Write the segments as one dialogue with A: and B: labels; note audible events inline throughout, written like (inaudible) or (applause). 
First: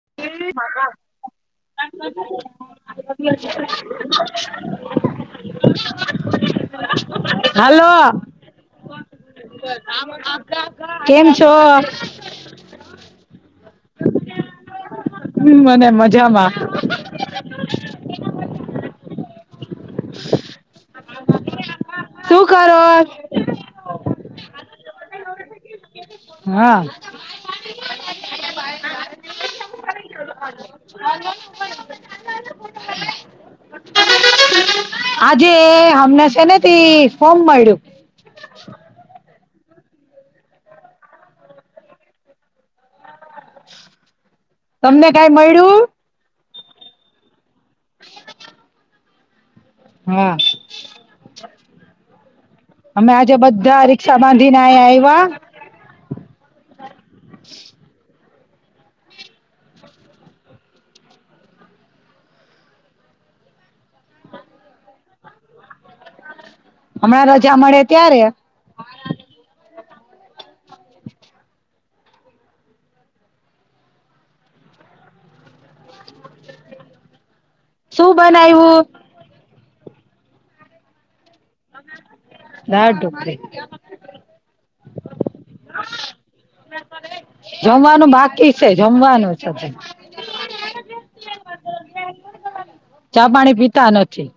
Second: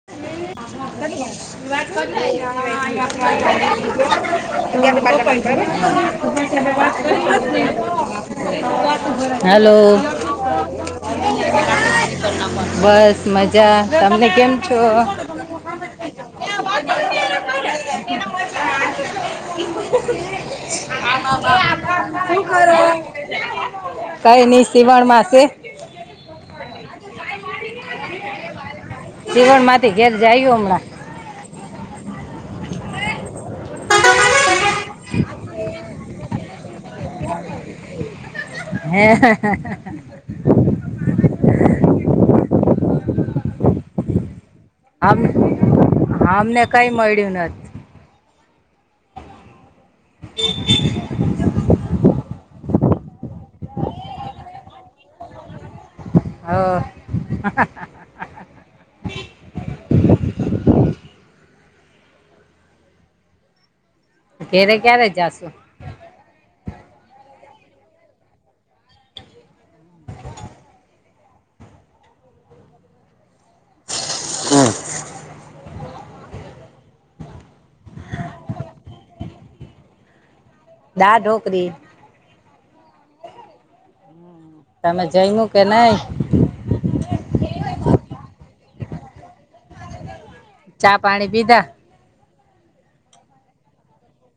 A: (unintelligible) (inaudible) હાલો.
B: Hello
A: કેમ છો?
B: બસ મજા તમને કેમ છો?
A: મને મજામાં
B: (unintelligible) આવ આવ આવ. હું કરો, કઈ ની સીવણમાં સે
A: હા.
B: સીવણ માંથી ઘેર જાયું હમણાં.
A: (inaudible) આજે હમને છે ને થી ફોમ મળ્યું.
B: હ હ. (inaudible)
A: તમને કઈ મળ્યું.
B: અમને કઈ મળડ્યું નથી.
A: હા. અમે આજે બધા રિક્ષા બાંધીને આહી આવ્યા.
B: હ હ. ઘેરે ક્યારે જાશુ.
A: હમણાં રજા મળે ત્યારે.
B: અ. હમ.
A: શું બનાવું.
B: દાળ ઢોકરી.
A: દાળ ઢોકળી.
B: તમે જમ્ઈયું કે નઈ.
A: જમવાનું બાકી છે જમવાનું છે.
B: ચા પાણી પીધા
A: ચા પાણી પીતા નથી.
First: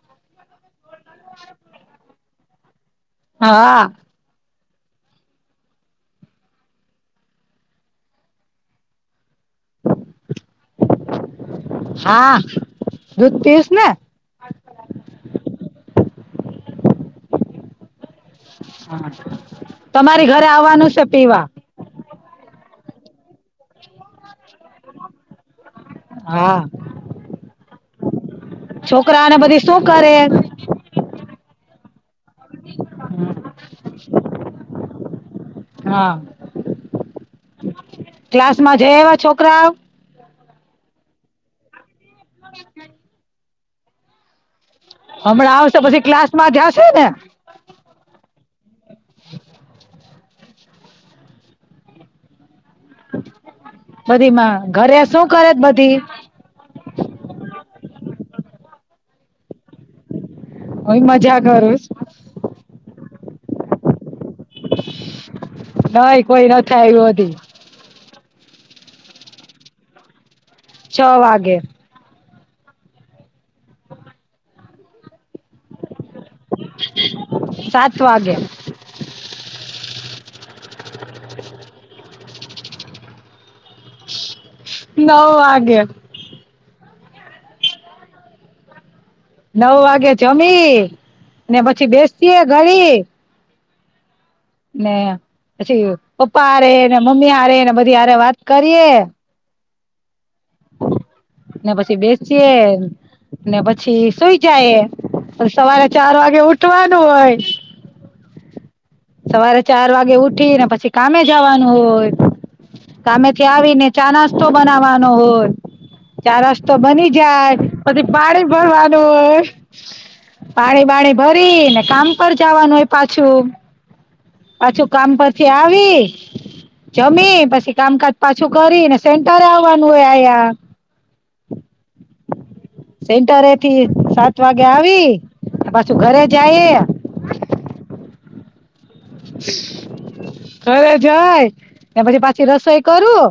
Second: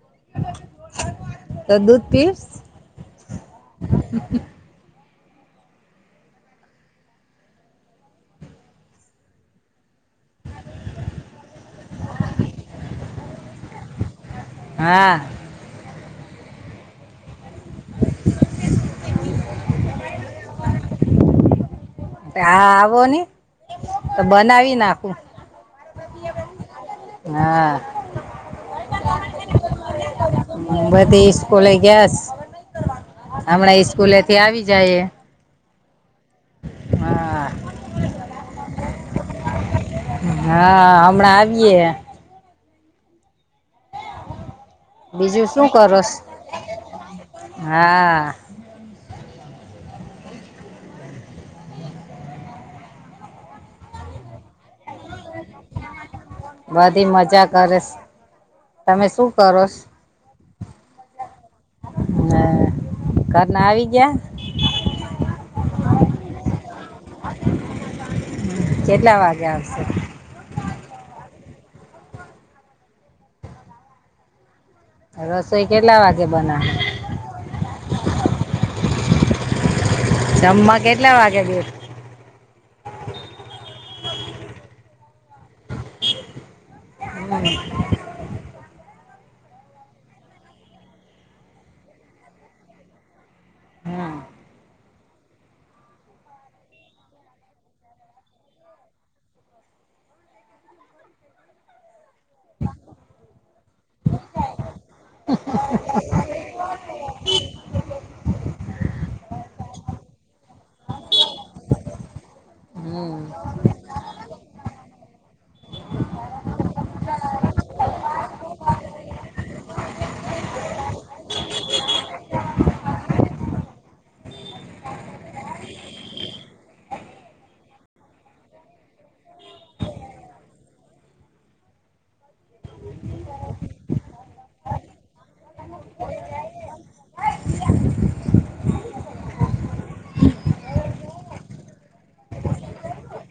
B: તો દૂધ પીસ?
A: હા.
B: હમ હ.
A: હા દૂધ પીસ ને
B: હા.
A: હા. તમારી ઘરે આવવાનું છે પીવા.
B: એ હા આવો ને, તો બનાવી નાખું.
A: હા.
B: હા
A: છોકરા અને બધી શું કરે?
B: બધી ઈસ્કૂલે ગયાસ, હમણાં ઈસ્કૂલેથી આવી જાહે.
A: હા.
B: હા
A: ક્લાસમાં જઈ આયવાં છોકરાવ?
B: હા. હમણા આવીએ.
A: (inaudible)
B: બીજું
A: હમણાં
B: શું
A: આવશે પછી
B: કરોસ
A: ક્લાસ માં જાશે ને?
B: હા.
A: બધી માં ઘરે શું કરે છ બધી?
B: બધી મજા કરેશ. તમે શું કરોસ?
A: હુંય મજા કરુસ.
B: હા. ઘરના આવી ગયાં?
A: નહીં કોઈ નથ આયવું હજી.
B: હમ્મ. કેટલા વાગે આવશે?
A: છ વાગે.
B: રસોઈ કેટલા વાગે બનાવો?
A: સાત વાગે.
B: જમવા કેટલા વાગે બેસ?
A: નવ વાગે.
B: હમ્મ.
A: નવ વાગે જમી, ને પછી બેસીએ ઘડીક.
B: હમ
A: ને પછી પપ્પા હારેને, મમ્મી હારે ને બધી હારે વાત કરીએ. ને પછી બેસિયે ને પછી સુઈ જાયે તો સવારે ચાર વાગે ઉઠવાનું હોય સવારે ચાર વાગે ઉઠીને પછી કામે જવાનું હોય
B: હમ
A: કામેથી આવીને ચા નાસ્તો બનાવાનો હોય ચા નાસ્તો બની જાય પછી પાણી ભરવાનું હોય પાણી વાણી ભરી ને કામ પર જવાનું હોય પાછું પાછું કામ પરથી આવી જમી પછી કામકાજ પાછું કરી ને સેન્ટરે આવવાનું હોય આયા. (inaudible) સેન્ટરે એથી સાત વાગે આવી પાછું ઘરે જાયે ઘરે જય ને પછી પાછી રસોઈ કરું.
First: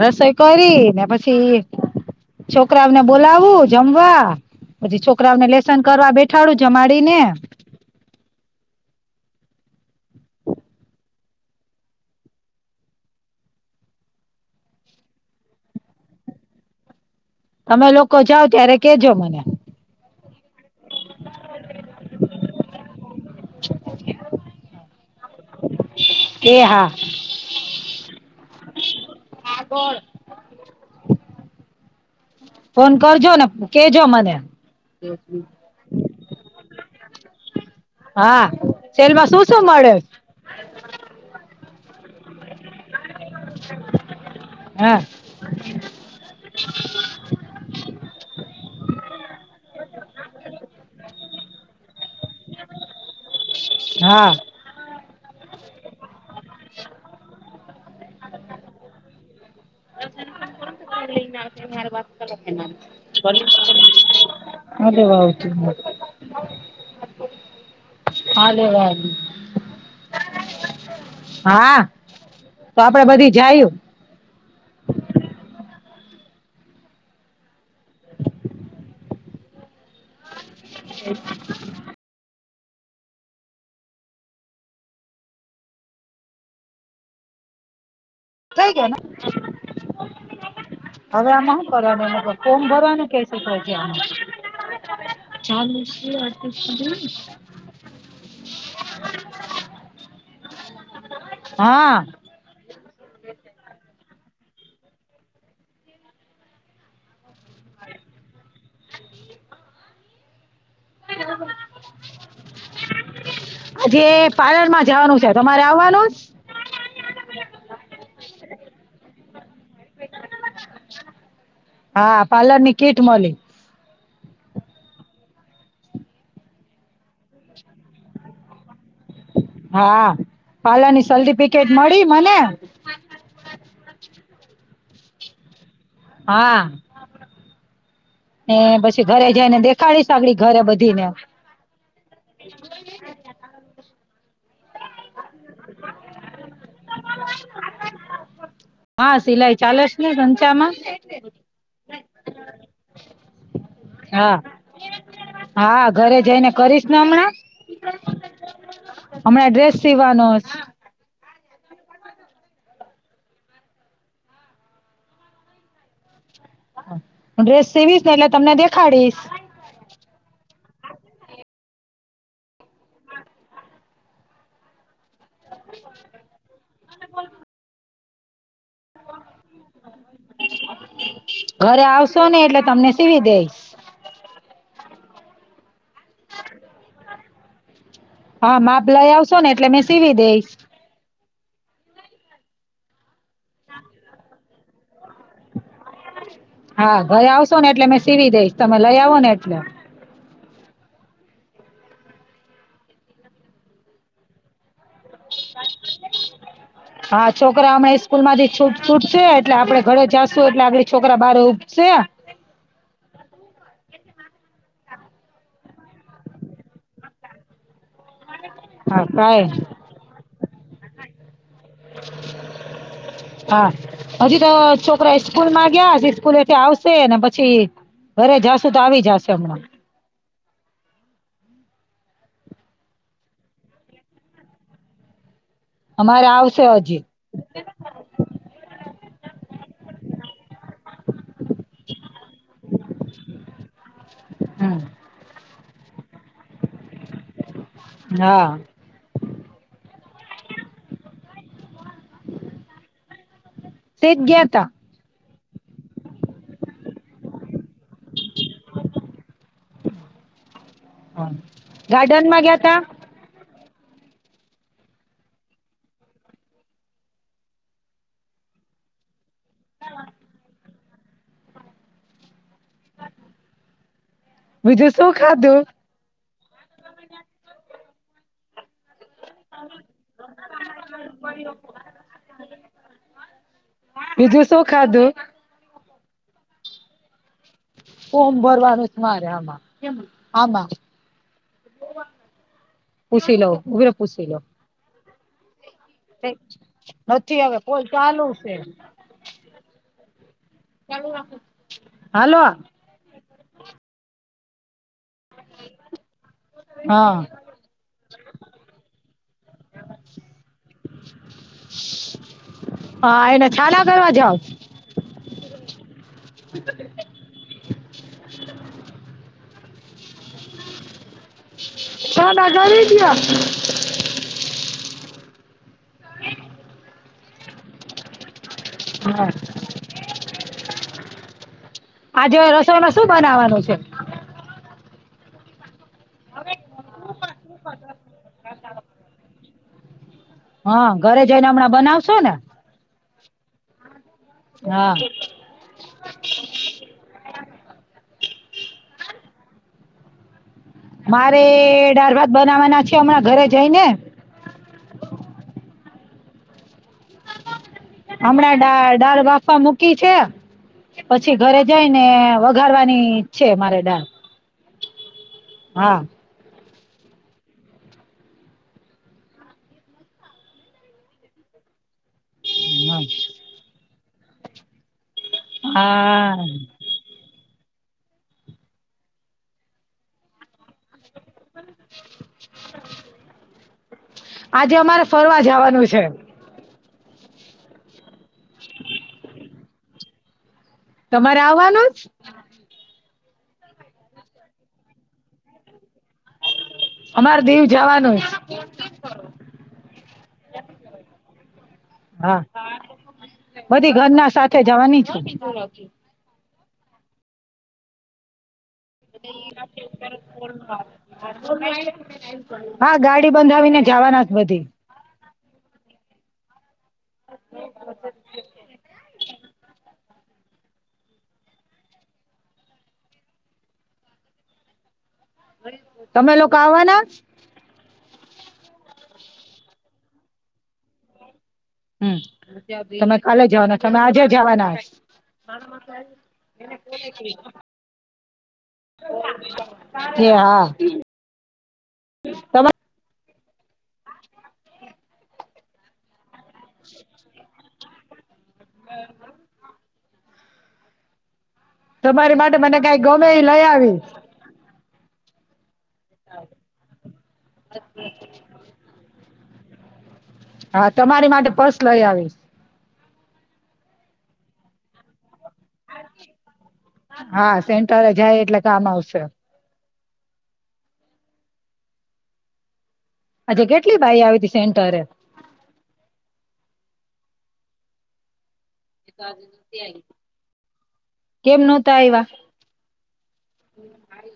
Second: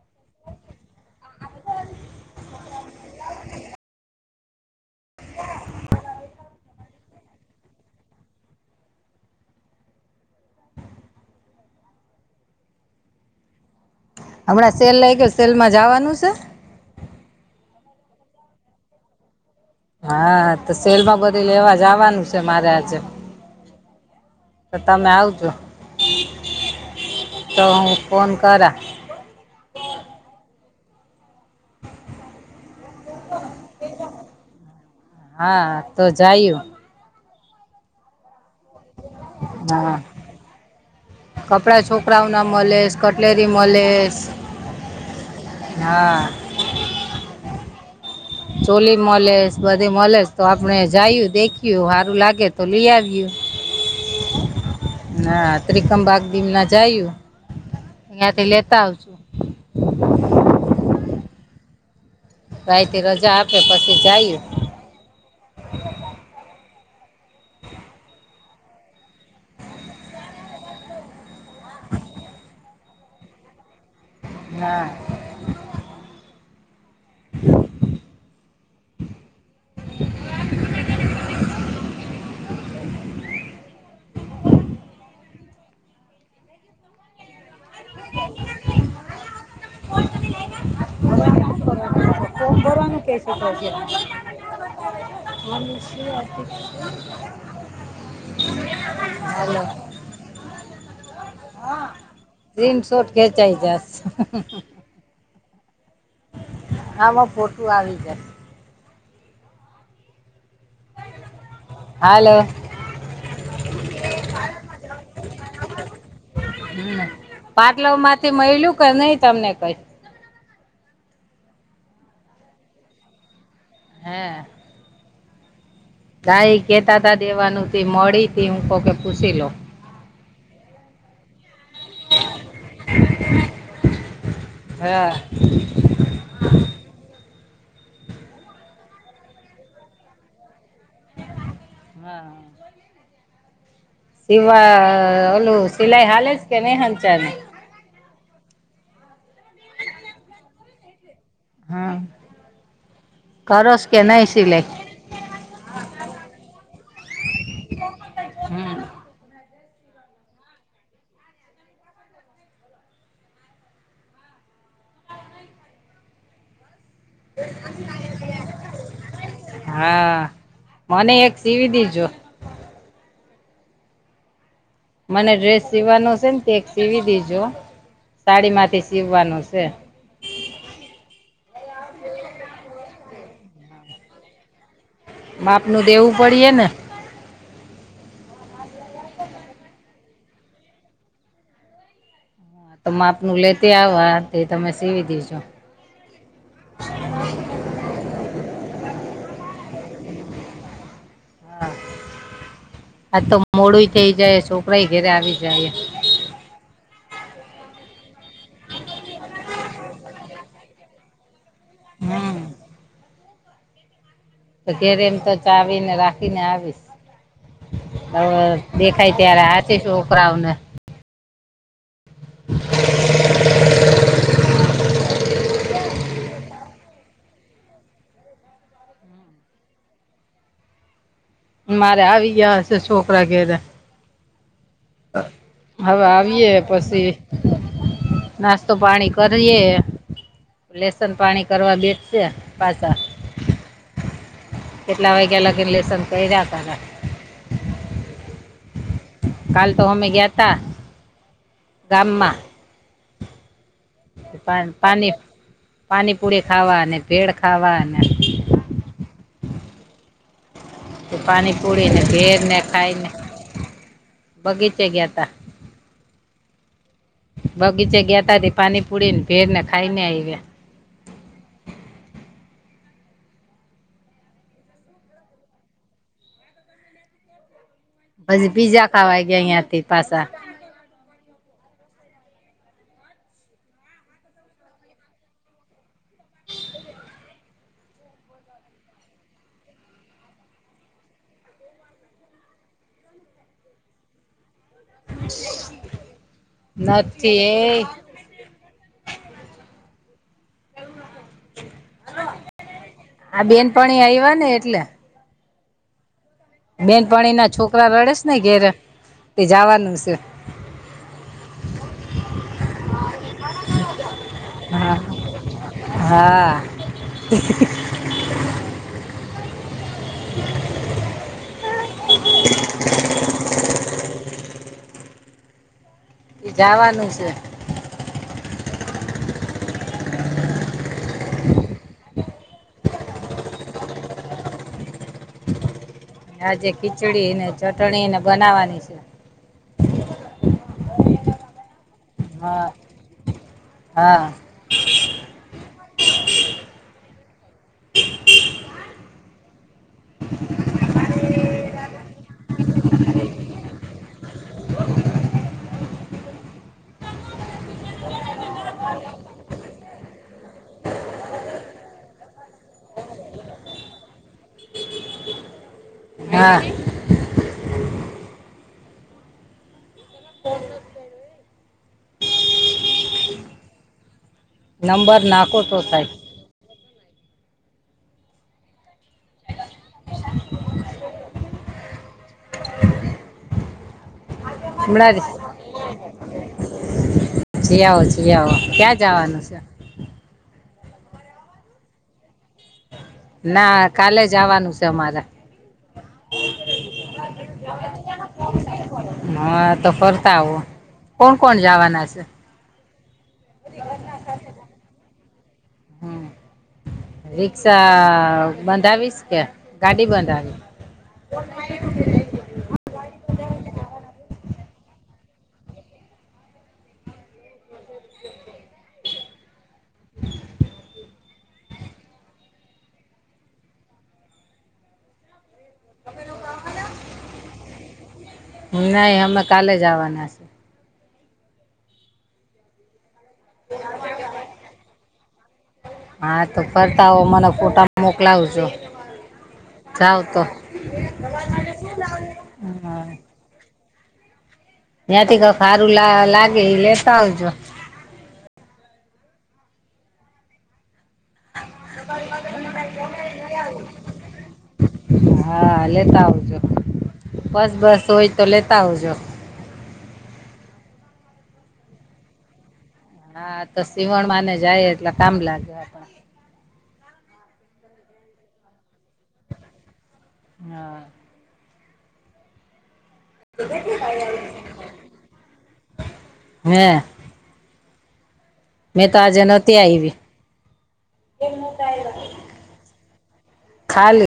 A: રસોઈ કરી ને પછી છોકરાઓને બોલાવું જમવા પછી છોકરાઓને લેસન કરવા બેઠાડું જમાડીને.
B: હમણાં સેલ લાગ્યો સેલમાં જાવાનું શે
A: તમે લોકો જાઓ ત્યારે કેજો મને.
B: હા તો સેલમાં બધે લેવા જવાનું છે મારે આજે.
A: (inaudible)
B: તો તમે આવજો.
A: એ હા.
B: તો હું ફોન કરા
A: આકોર. ફોન કરજો ને કેજો મને.
B: હા તો જાયું.
A: હા, સેલ માં શું શું મળે.
B: કપડા છોકરાઓ ના મલેશ કટલેરી મલેશ
A: હા
B: હા.
A: (inaudible)
B: ચોલી મલેશ બધી મલેશ તો આપણેે જાયું દેખ્યું હારું લાગે તો લીઆવ્યું.
A: હા.
B: હ ત્રિકમબાગ દી ના જાયું ઇયાથી થી લેતા આવ
A: (inaudible) અરે
B: ભાઈથી રજા આપે પછી જાયું
A: વાવતું ન (inaudible) હા લેવા હા તો આપડે બધી જાયું.
B: ના. (inaudible)
A: (inaudible) થઈ ગ્યાના. હવે આમાં હું
B: ફોર્મ
A: કરવાનું એ ફોર્મ ભરવાનું (unintelligible) છે
B: કે તો છે
A: આ ચાલુ શું આટું સુ
B: હાલો.
A: હા
B: સ્ક્રીનશોર્ટ ખેચાઈ જાસ આમાં ફોટું આવી જાય. હાલો.
A: જે પાર્લરમાં જવાનું છે તમારે આવવાનુંસ.
B: હમ પાર્લવ માંથી મયલુ કે નહી તમને કઈ.
A: હા પાર્લર ની કીટ મલી.
B: હે ગાય કેતા તા દેવાનું મડી તે હું કોક ને પૂસી લઉ.
A: હા પાલર ની સર્ટિફિકેટ મળી મને
B: હ.
A: હા. ને પછી ઘરે જઈને દેખાડીશ (unintelligible) ઘરે બધી ને
B: હા. સિવા ઓલું સિલાઈ હાલે છે કે નહી હાલ ચાલ
A: હા સિલાઈ ચાલેસ ને ઘંચામાં
B: હમ કરોશ કે નઈ
A: હા
B: સિલાઈ
A: હા ઘરે જઈને કરીશ ને હમણાં
B: હમ્મ.
A: હમણાં ડ્રેસ સી વાનો હ ડ્રેસ સેવીશ ને એટલે તમને દેખાડીશ
B: હા મને એક સીવી દીજો મને ડ્રેસ સીવાનો છે ને તે સીવી દેજો સાડી માંથી સીવવાનું છે
A: ઘરે આવશો ને એટલે તમને સીવી દેઇસ
B: માપનું દેવું પડી હે ને
A: હા માપ લઈ આવશો ને એટલે મે સીવી દઈશ
B: તમા માપનું લેતી આવા તે તમે સીવી દેજો
A: હા ભાઈ આવશો ને એટલે મેં સીવી દઈશ તમે લઈ આવો ને એટલે
B: હા આ તો મોડું થઇ જાય છોકરાય ઘેરે આવી જાય
A: હા છોકરા અ સ્કૂલ માંથી છૂટ છૂટ છે એટલે આપડે ઘરે જા છું એટલે આપડે છોકરા બાર ઊપસે
B: હમ્મ. અત્યારે એમ તો ચાવી ને રાખીને આવીશ હવે
A: હા
B: દેખાય ત્યારે
A: કાય
B: હાથી છ છોકરાઓને
A: હા હજી તો છોકરા સ્સ્કૂલ માં ગયા સ્કૂલ એથી આવશે ને પછી ઘરે જાશુ તો આવી જાશે હમણાં
B: મારે આવી ગયા હશે છોકરા ઘેરે હવે
A: અમારે
B: આવીએ
A: આવશે હજી
B: પછી નાસ્તો પાણી કરીએ લસન પાણી કરવા બેઠશે પાછા
A: હમ
B: કેટલા વાગ્યાં લાગી ને લેસન કરિયા કરે
A: હા
B: કાલ તો અમે ગયા તા ગામમાં
A: તેજ ગયા તા
B: પા પાણીપુરી ખાવા અને ભેળ ખાવા અને પાણી પુડીને
A: ગાર્ડન
B: ભેળ
A: માં
B: ને
A: ગયા તા
B: ખાઈને બગીચે ગયા તા બગીચે ગયાતા થી પાણી પુડી ને ભેળ ને ખાઈ ને આ ગયા
A: બીજું શું ખાધું
B: પછી પીઝા ખાવા ગયા અહિયાં થી પાસા
A: બીજું શું ખાધું ફોમ ભરવાનું છે મારે આમાં આમાં પુછ લઉ ઉભરે પુછ લ
B: (inaudible)
A: નથી હવે કોઈ ચાલુ છે હાલો
B: આ બેનપણી આવ્યા ને એટલે
A: (unintelligible) હા
B: બેનપણી ના છોકરા રડે છે ને ઘેરે તે જવાનું છે.
A: હા એને છાના કરવા જાવ
B: હા હા
A: (unintelligible)
B: જવાનું છે
A: હા આજ રસોઈમાં શું બનાવાનું છે
B: આજે ખીચડી ને ચટણી ને બનાવવાની છે
A: હા ઘરે જઈને હમણાં બનાવશો ને
B: હા હા
A: હા મારે ડાર ભાત બનાવાના છે હમણાં ઘરે જઈ ને હમણાં ડા દાળ બાફવા મૂકી છે. પછી ઘરે જાયને વઘારવાની છે મારે ડાળ. હા.
B: હા.
A: હા.
B: નંબર નાખ.
A: હા. આજે અમારે ફરવા જવાનું છે.
B: જીયાઓ જીિયાઓ ક્યાં જવાનું છે.
A: તમારે આવવાનું જ.
B: ના કાલે જ જાવવાનું છે અમારે.
A: અમારે દીવ જવાનું જ
B: હા તો ફરતા આવો કોણ કોણ જવાના છે.
A: હા બધી ઘરના સાથે જવાની છે.
B: હમ રિક્શા. બાંધાવીશ કે ગાડી બાંધાવી.
A: હા ગાડી બંધાવીને જવાના જ બધી. તમે લોકો આવવાના.
B: નહી હમે કાલે જ આવાના છે.
A: હ તમે કાલે જવાના તમે આજે જવાના.
B: હા તો ફરતા આવ મને ફોટા મોકલાવજો. જાવ
A: તે
B: તો
A: હા. તમા
B: હા. ત્યાંથી ક ખારું લાગે એ લેતા આવજો.
A: હમ. તમારી માટે મને કઈ ગમે એ લઈ આવી.
B: હા લેતા આવજો બસ બસ હોય તો લેતા આવજો.
A: હા તમારી માટે પસ લઈ આવીશ.
B: હા તો સીવણમાંને જાય એટલે કામ લાગે આપ.
A: હા સેન્ટરે જાય એટલે કામ આવશે.
B: હા.
A: અચ્છા કેટલી ભાઈ આવી ત સેન્ટરે.
B: હે મે તો આજના તે આઈી.
A: કેમ નહોતા એવા.
B: ખાલી.